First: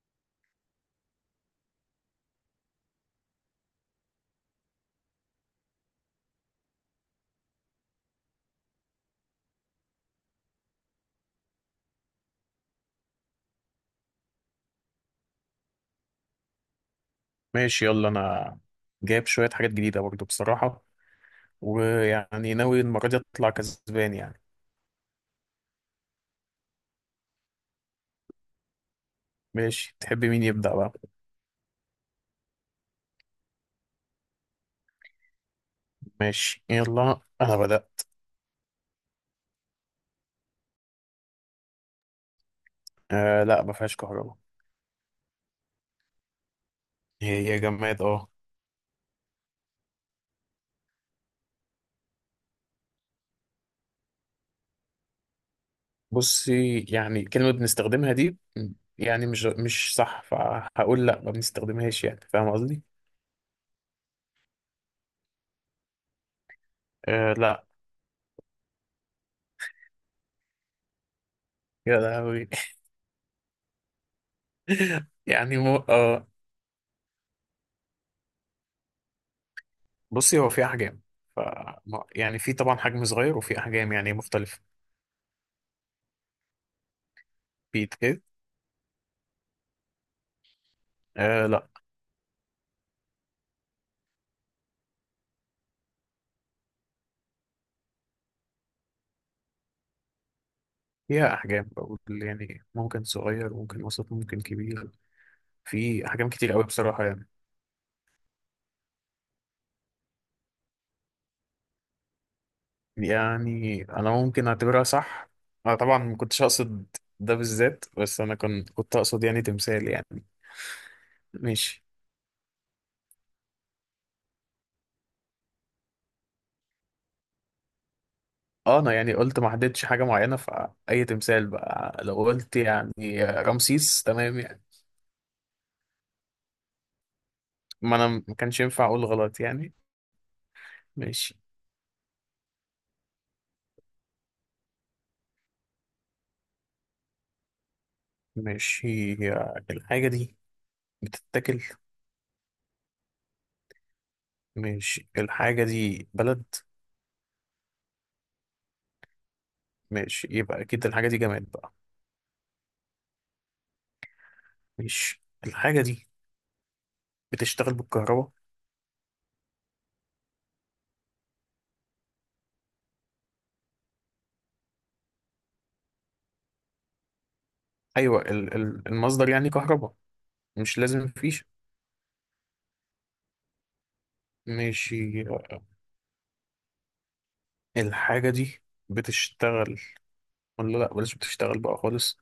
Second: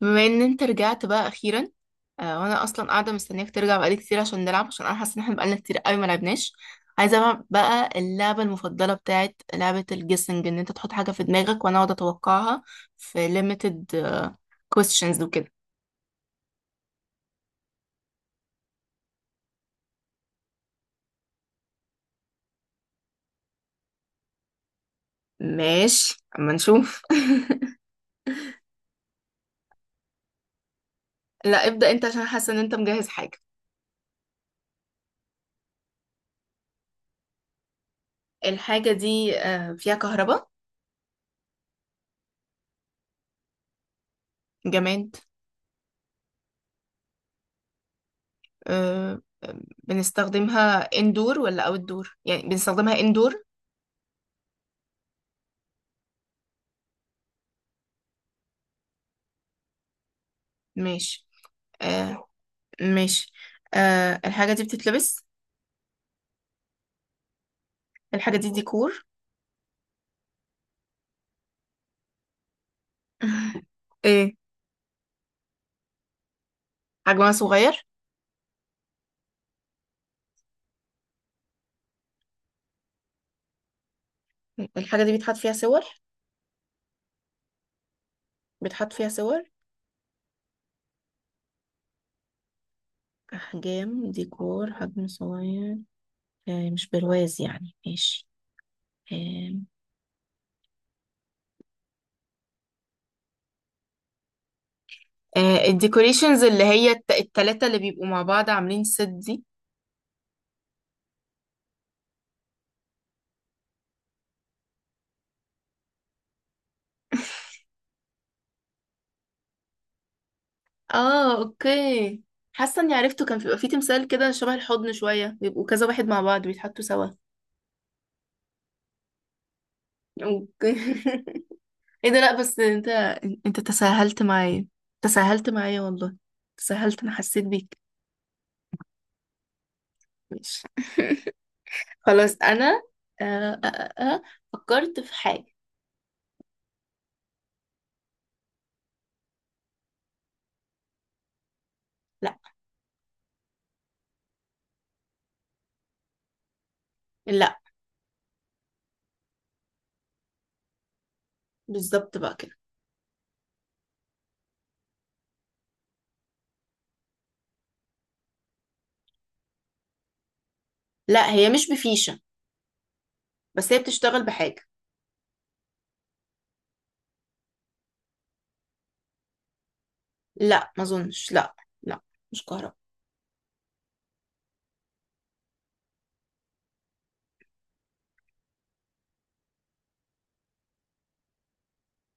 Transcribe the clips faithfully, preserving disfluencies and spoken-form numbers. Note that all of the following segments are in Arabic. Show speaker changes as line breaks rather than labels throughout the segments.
بما ان انت رجعت بقى اخيرا. آه وانا اصلا قاعده مستنياك ترجع بقالي كتير عشان نلعب، عشان انا حاسه ان احنا بقالنا كتير قوي ما لعبناش. عايزه بقى بقى اللعبه المفضله بتاعت لعبه الجيسنج، ان انت تحط حاجه في دماغك وانا اقعد اتوقعها في limited questions وكده.
ماشي، يلا انا جايب شوية حاجات جديدة برضو بصراحة، ويعني ناوي المرة دي اطلع كسبان يعني.
ماشي، اما نشوف.
ماشي، تحب مين يبدأ بقى؟
لا ابدا، انت عشان حاسه ان انت مجهز حاجه.
ماشي، يلا انا بدأت.
الحاجه دي آه فيها كهرباء؟
آه لا، ما فيهاش كهرباء.
جماد.
هي هي جماد، اه.
آه آه، بنستخدمها اندور ولا اوت دور؟ يعني بنستخدمها اندور.
بصي، يعني كلمة بنستخدمها دي يعني مش مش صح، فهقول لا ما
ماشي.
بنستخدمهاش، يعني
آه.
فاهم قصدي؟
ماشي. آه الحاجة دي بتتلبس؟
آه لا.
الحاجة دي ديكور؟
يا لهوي.
ايه؟
يعني مو آه
حجمها صغير؟
بصي، هو في احجام، ف يعني في طبعا حجم صغير وفي احجام يعني مختلفة.
الحاجة دي بيتحط فيها صور؟
في ايه؟
بيتحط فيها صور؟
آه لا.
أحجام ديكور، حجم صغير. آه مش برواز يعني؟ ماشي. آه.
فيها أحجام، بقول يعني ممكن صغير ممكن وسط ممكن كبير.
آه
في أحجام
الديكوريشنز
كتير قوي
اللي هي
بصراحة
الت-
يعني.
التلاتة اللي بيبقوا مع بعض عاملين ست دي.
يعني أنا ممكن أعتبرها صح. أنا طبعا ما كنتش أقصد ده بالذات، بس أنا كنت كنت أقصد يعني تمثال يعني.
اه،
ماشي.
اوكي. حاسة اني عرفته، كان بيبقى فيه تمثال كده شبه الحضن شوية، بيبقوا كذا واحد مع بعض بيتحطوا سوا.
أه، أنا يعني قلت ما حددتش حاجة معينة،
اوكي.
فأي تمثال بقى
ايه ده؟
لو
لا
قلت
بس انت
يعني
انت
رمسيس
تساهلت
تمام يعني.
معايا. تساهلت معايا والله. تساهلت، انا حسيت بيك.
ما أنا ما كانش ينفع أقول غلط يعني.
ماشي.
ماشي.
خلاص انا. آه آه آه آه، فكرت في حاجة.
ماشي. هي الحاجة دي بتتاكل؟
لا.
ماشي، الحاجة دي بلد؟
لا.
ماشي، يبقى اكيد الحاجه دي جماد بقى.
بالظبط بقى كده.
ماشي، الحاجه دي بتشتغل بالكهرباء؟
لا، هي مش بفيشة. بس هي بتشتغل بحاجة.
ايوه، ال- ال- المصدر يعني كهرباء.
لا
مش
ما
لازم
اظنش،
فيش؟
لا. لا. مش كهرباء.
ماشي. الحاجه دي بتشتغل ولا لا؟ بلاش بتشتغل بقى خالص.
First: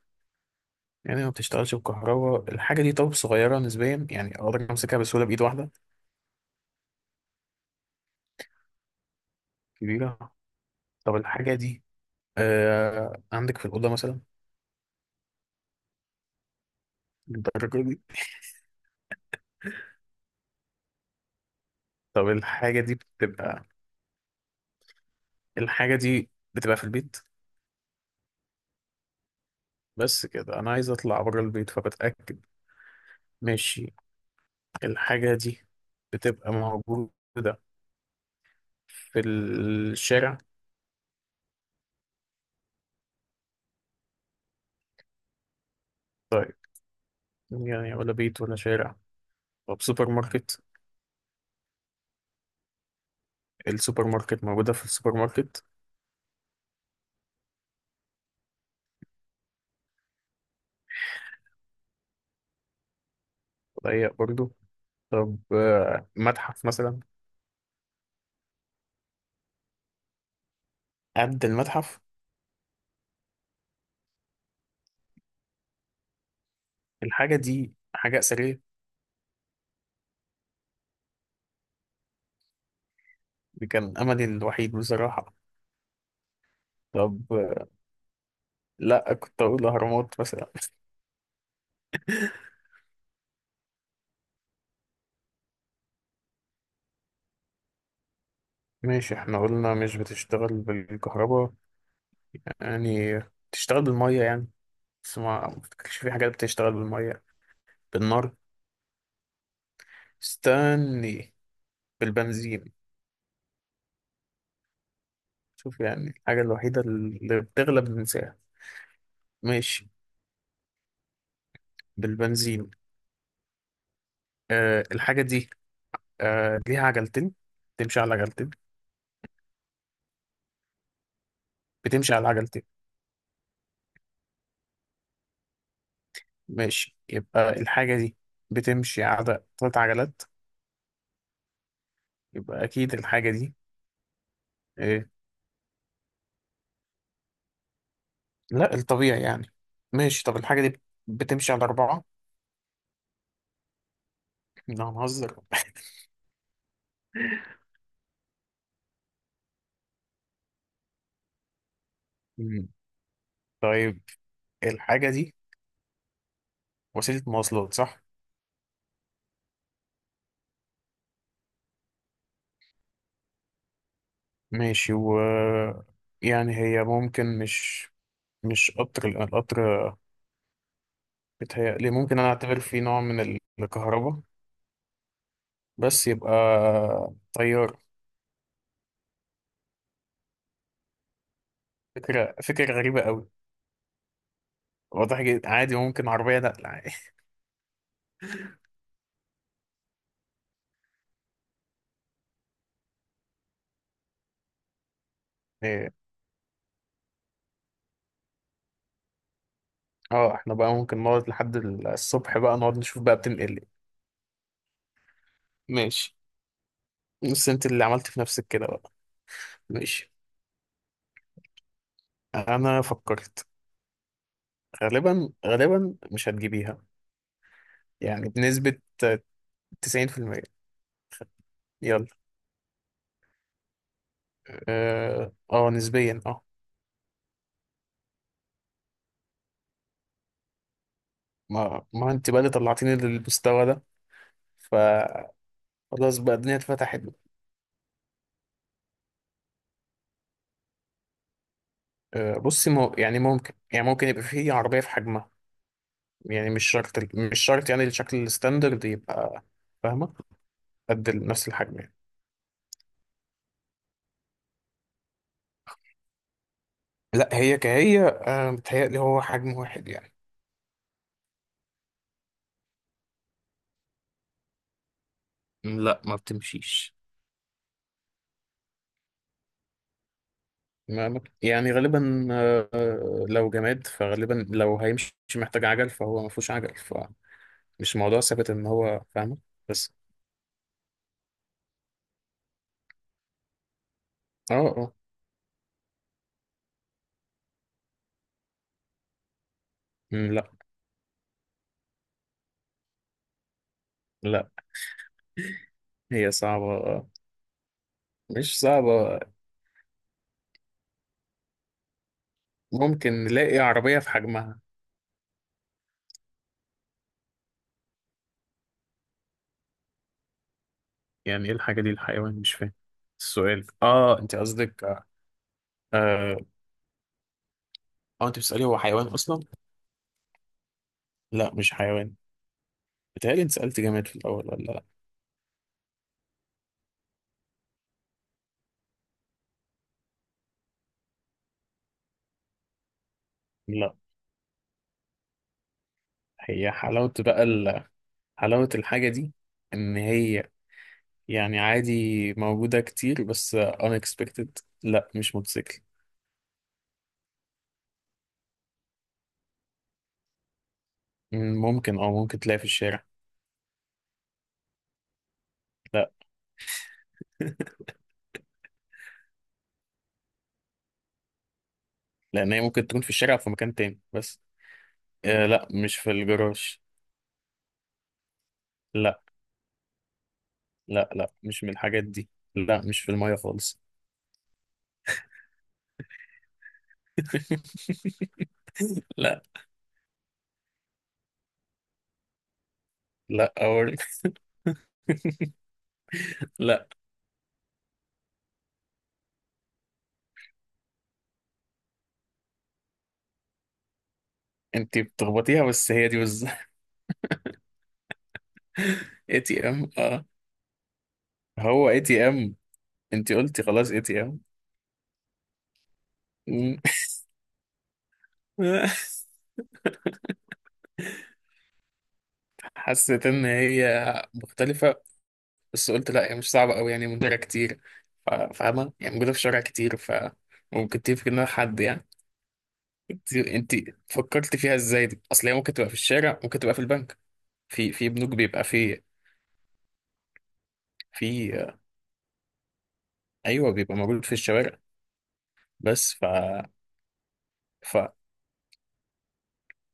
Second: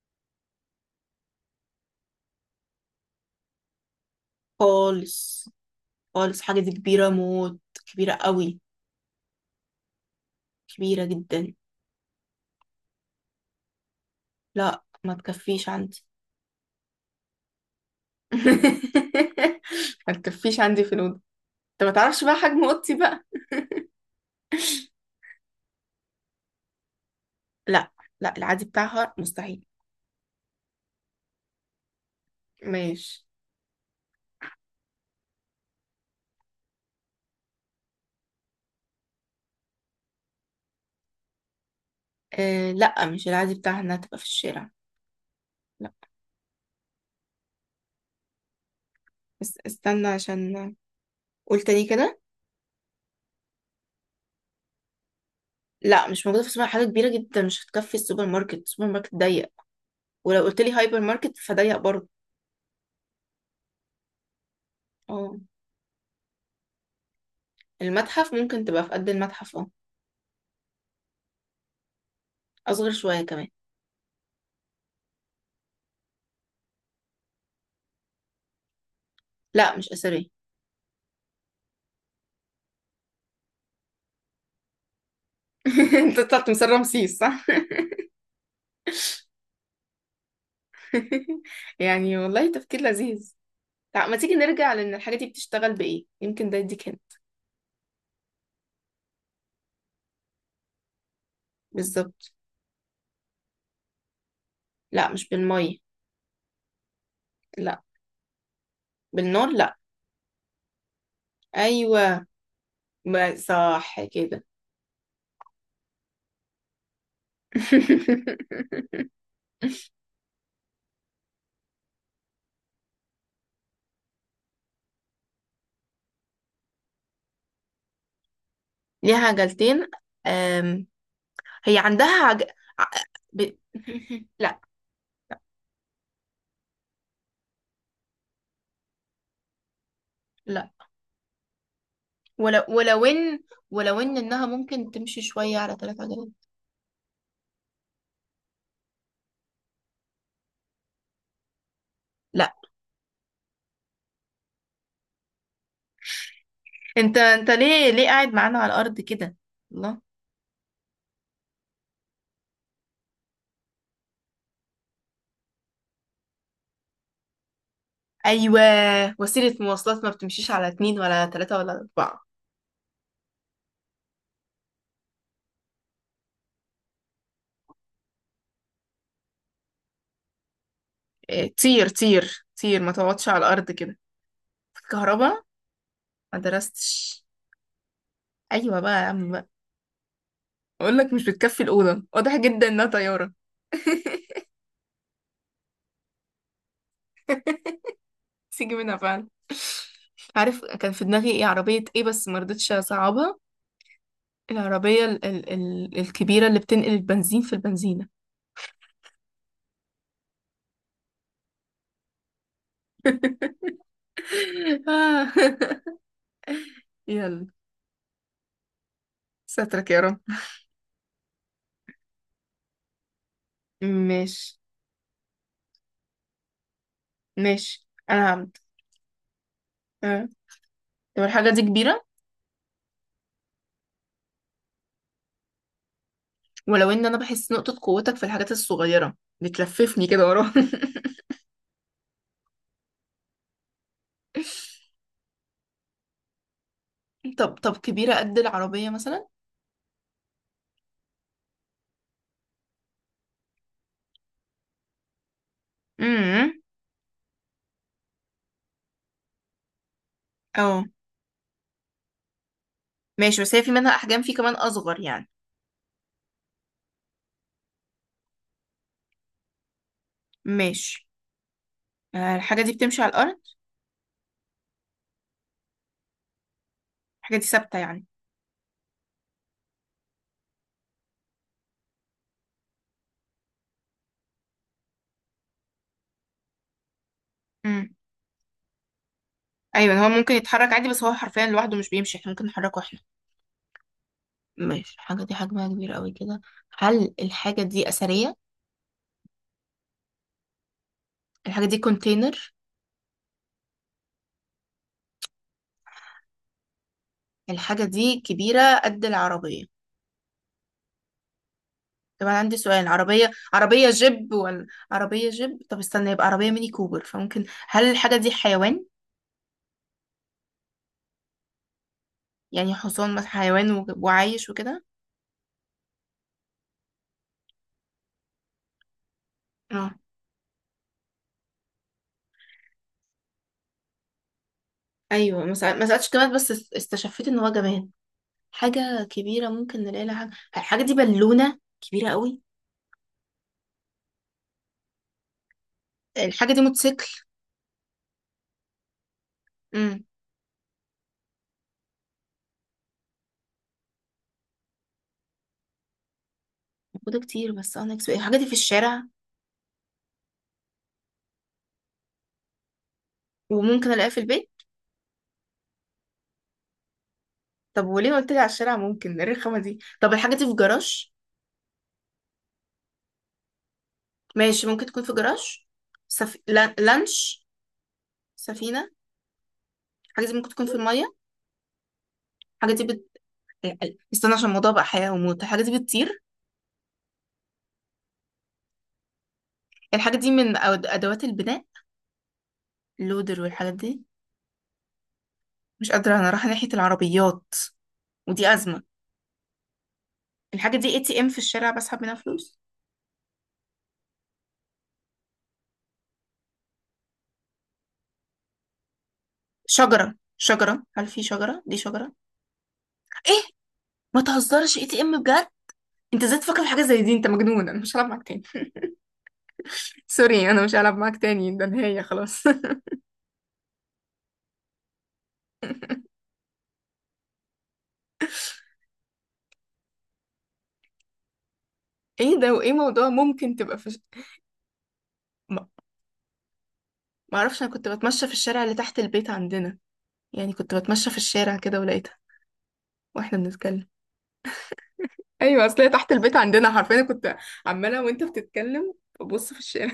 يعني ما بتشتغلش بالكهرباء الحاجه دي. طب صغيره نسبيا، يعني اقدر امسكها بسهوله بايد
خالص.
واحده؟
خالص، حاجة دي كبيرة موت. كبيرة قوي.
كبيره.
كبيرة
طب
جدا.
الحاجه دي آه عندك في الاوضه مثلا؟
لا ما تكفيش عندي.
الدرجه دي؟
ما تكفيش عندي في الأوضة. انت ما تعرفش
طب
بقى حجم
الحاجه
اوضتي
دي
بقى.
بتبقى الحاجه دي بتبقى في البيت؟
لا. لا، العادي بتاعها مستحيل.
بس كده انا عايز اطلع بره البيت، فبتاكد.
ماشي.
ماشي، الحاجة دي بتبقى موجودة في الشارع؟
آه، لا مش العادي بتاعها انها تبقى في الشارع. لا.
طيب، يعني ولا بيت ولا شارع؟
بس
طب
استنى
سوبر ماركت؟
عشان. قول تاني كده.
السوبر ماركت موجودة في السوبر ماركت؟
لا، مش موجودة في السوبر، حاجة كبيرة جدا مش هتكفي السوبر ماركت، السوبر ماركت ضيق. ولو قلت لي هايبر ماركت فضيق برضه.
ضيق برضو.
اه.
طب، آه، متحف مثلا؟
المتحف ممكن تبقى في قد المتحف، اه.
قد المتحف؟
اصغر شوية كمان.
الحاجة دي حاجة أثرية؟
لا مش أثرية.
دي كان أملي الوحيد بصراحة.
انت طلعت من سر رمسيس
طب،
صح؟
آه، لأ كنت أقول أهرامات مثلا.
يعني والله تفكير لذيذ. لا، ما تيجي نرجع لان الحاجة دي بتشتغل بإيه، يمكن ده يديك هنا.
ماشي، احنا قلنا مش بتشتغل بالكهرباء.
بالظبط.
يعني بتشتغل بالمية يعني؟
لا
بس ما
مش
ما
بالمية.
افتكرش في حاجات بتشتغل بالمية.
لا.
بالنار؟
بالنار؟ لا.
استني.
ايوه.
بالبنزين؟
ما صح كده.
شوف يعني الحاجة الوحيدة اللي بتغلب بنساها. ماشي. بالبنزين. آه الحاجة دي آه ليها عجلتين؟ بتمشي على عجلتين؟
ليها عجلتين. أم... هي
بتمشي
عندها
على
عج...
عجلتين.
ع- ب... لا.
ماشي، يبقى الحاجة دي بتمشي على ثلاث عجلات؟
لا. ولو
يبقى أكيد
ولو
الحاجة
ان
دي.
ولو ان انها ممكن
آه
تمشي شويه على ثلاث عجلات.
لا، الطبيعي يعني. ماشي، طب الحاجة دي بتمشي على أربعة؟
لا.
لا، هنهزر؟
انت انت ليه ليه قاعد معانا على الارض كده؟ الله.
مم. طيب، الحاجة دي وسيلة مواصلات صح؟
ايوه. وسيله مواصلات ما بتمشيش على اتنين ولا ثلاثه ولا اربعه.
ماشي. و يعني هي ممكن، مش مش قطر لأن القطر
إيه، طير
بيتهيألي ممكن أنا
طير
أعتبر فيه
طير، ما
نوع من
تقعدش
ال-
على الارض كده.
الكهرباء،
كهرباء.
بس يبقى
ما درستش.
طيار.
ايوه بقى يا عم. اقول لك مش بتكفي الاوضه،
فكرة
واضح جدا
فكرة
انها
غريبة أوي.
طياره.
واضح جدا عادي، ممكن عربية نقل عادي.
سيجي منها فعلا. عارف كان في دماغي ايه عربيه، ايه بس ما رضيتش اصعبها. العربيه ال ال
إيه.
ال الكبيره اللي بتنقل البنزين في البنزينه.
اه، احنا بقى ممكن نقعد لحد الصبح بقى نقعد نشوف بقى بتنقل إيه.
آه.
ماشي.
يلا.
بس انت اللي عملت في نفسك كده بقى.
سترك يا
ماشي.
رب.
انا فكرت،
ماشي.
غالبا غالبا مش هتجيبيها،
ماشي
يعني
انا هعمل.
بنسبة
آه.
تسعين في المية.
طب الحاجه دي كبيره؟
يلا. اه، آه، نسبيا، اه.
ولو ان انا بحس نقطه قوتك في الحاجات الصغيره. بتلففني كده وراه.
ما ما انت بقى اللي طلعتيني للمستوى ده، فخلاص بقى الدنيا اتفتحت.
طب طب كبيره قد العربيه مثلا؟
آه، بصي مو، يعني ممكن، يعني ممكن يبقى فيه عربية في حجمها. يعني
امم
مش شرط ال- مش شرط يعني الشكل الستاندرد يبقى، فاهمة؟
اه،
قد ال- نفس الحجم يعني.
ماشي بس هي في منها احجام، في كمان اصغر يعني.
لا هي كهي، آه، متهيألي هو حجم واحد يعني.
ماشي. آه الحاجه دي بتمشي على الارض؟
لا، ما بتمشيش.
الحاجه دي ثابته يعني؟
ما ما- يعني غالبا، آه، آه، لو جماد فغالبا لو هيمشي محتاج عجل، فهو ما فيهوش عجل، فمش
امم
موضوع ثابت ان هو، فاهمة؟ بس.
ايوه، هو ممكن يتحرك عادي، بس هو حرفيا لوحده مش بيمشي، احنا ممكن نحركه احنا.
اه، اه.
ماشي، الحاجه دي حجمها كبير قوي كده. هل الحاجه دي اثريه؟
مم، لا.
الحاجه دي كونتينر؟
لا. هي صعبة.
الحاجه دي
مش
كبيره قد
صعبة.
العربيه. طب انا عندي سؤال،
ممكن
عربيه
نلاقي
عربيه
عربية في
جيب
حجمها.
ولا عربيه جيب؟ طب استنى، يبقى عربيه ميني كوبر. فممكن، هل الحاجه دي حيوان؟
يعني ايه الحاجة دي الحيوان، مش فاهم
يعني حصان مثلا،
السؤال،
حيوان و-
اه انت
وعايش
قصدك؟
وكده.
اه اه انت بتسألي هو حيوان اصلا؟ لا، مش حيوان. بتهيألي انت سألت جماد في الاول ولا لا؟
ايوه، ما سأل- ما سالتش جماد بس است- استشفيت ان هو جماد. حاجه كبيره ممكن نلاقي لها حاجه. الحاجه دي بالونه كبيره قوي؟
لا.
الحاجه دي
هي
موتوسيكل؟
حلاوة بقى ال- حلاوة الحاجة دي ان
امم
هي يعني عادي، موجودة كتير بس unexpected. لا، مش موتوسيكل.
موجوده كتير، بس انا اكسب الحاجه دي في الشارع.
مم، ممكن، اه ممكن تلاقي في الشارع.
وممكن الاقيها في البيت.
لا.
طب وليه قلت لي على الشارع؟ ممكن إيه الرخامه دي؟ طب الحاجه دي في جراج؟
لان هي ممكن تكون في الشارع أو في مكان تاني بس.
ماشي ممكن تكون في
آه
جراج.
لا، مش في
سف... لان-
الجراج.
لانش، سفينه.
لا.
الحاجه دي ممكن تكون في
لا،
الميه؟
لا، مش من الحاجات دي.
الحاجه
لا،
دي
مش في
بت...
المية خالص.
استنى، عشان الموضوع بقى حياه وموت. الحاجه دي بتطير؟
لا.
الحاجه دي من أد- ادوات البناء، اللودر
لا
والحاجات دي.
أوري.
مش قادره، انا رايحه ناحيه
لا.
العربيات. ودي أزمة. الحاجة دي اي تي ام، في الشارع بسحب منها فلوس.
انت بتخبطيها، بس هي دي بس. اي تي ام،
شجرة،
اه.
شجرة، هل في شجرة؟ دي
هو اي
شجرة؟
تي ام؟ انت
ايه.
قلتي خلاص اي
ما
تي ام.
تهزرش، اي تي ام بجد؟ انت ازاي تفكر في حاجة زي دي؟ انت مجنون، انا مش هلعب معاك تاني. سوري، انا مش هلعب معاك تاني، ده نهاية خلاص.
حسيت ان هي مختلفة، بس قلت لا هي مش صعبة قوي يعني موجودة كتير. ف- فاهمة؟ يعني موجودة في شارع كتير، فممكن تفكر انها حد يعني.
ايه ده وايه موضوع
انت
ممكن
انت
تبقى في ش...
فكرت فيها ازاي دي؟ اصل هي
ما
ممكن تبقى في الشارع، ممكن تبقى في البنك.
ما اعرفش، انا كنت
في في
بتمشى
بنوك
في
بيبقى
الشارع اللي
في.
تحت البيت عندنا. يعني كنت بتمشى في الشارع
في.
كده ولقيتها. واحنا
ايوه،
بنتكلم.
بيبقى موجود في الشوارع.
ايوه، اصل هي تحت
بس، ف
البيت عندنا حرفيا، كنت
ف
عمالة وانت بتتكلم ببص في الشارع.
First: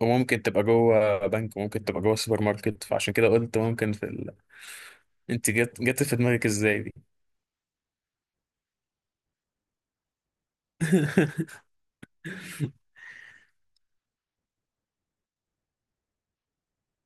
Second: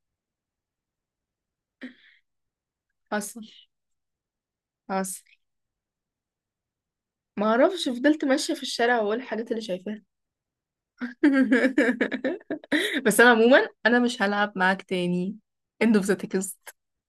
وممكن تبقى جوه بنك وممكن تبقى جوه سوبر ماركت، فعشان كده
حصل،
قلت ممكن في ال...
حصل.
انت جت جت في دماغك ازاي دي؟
ما اعرفش، فضلت ماشيه في الشارع واقول الحاجات اللي شايفاها. بس انا عموما انا مش هلعب معاك تاني. End of the text.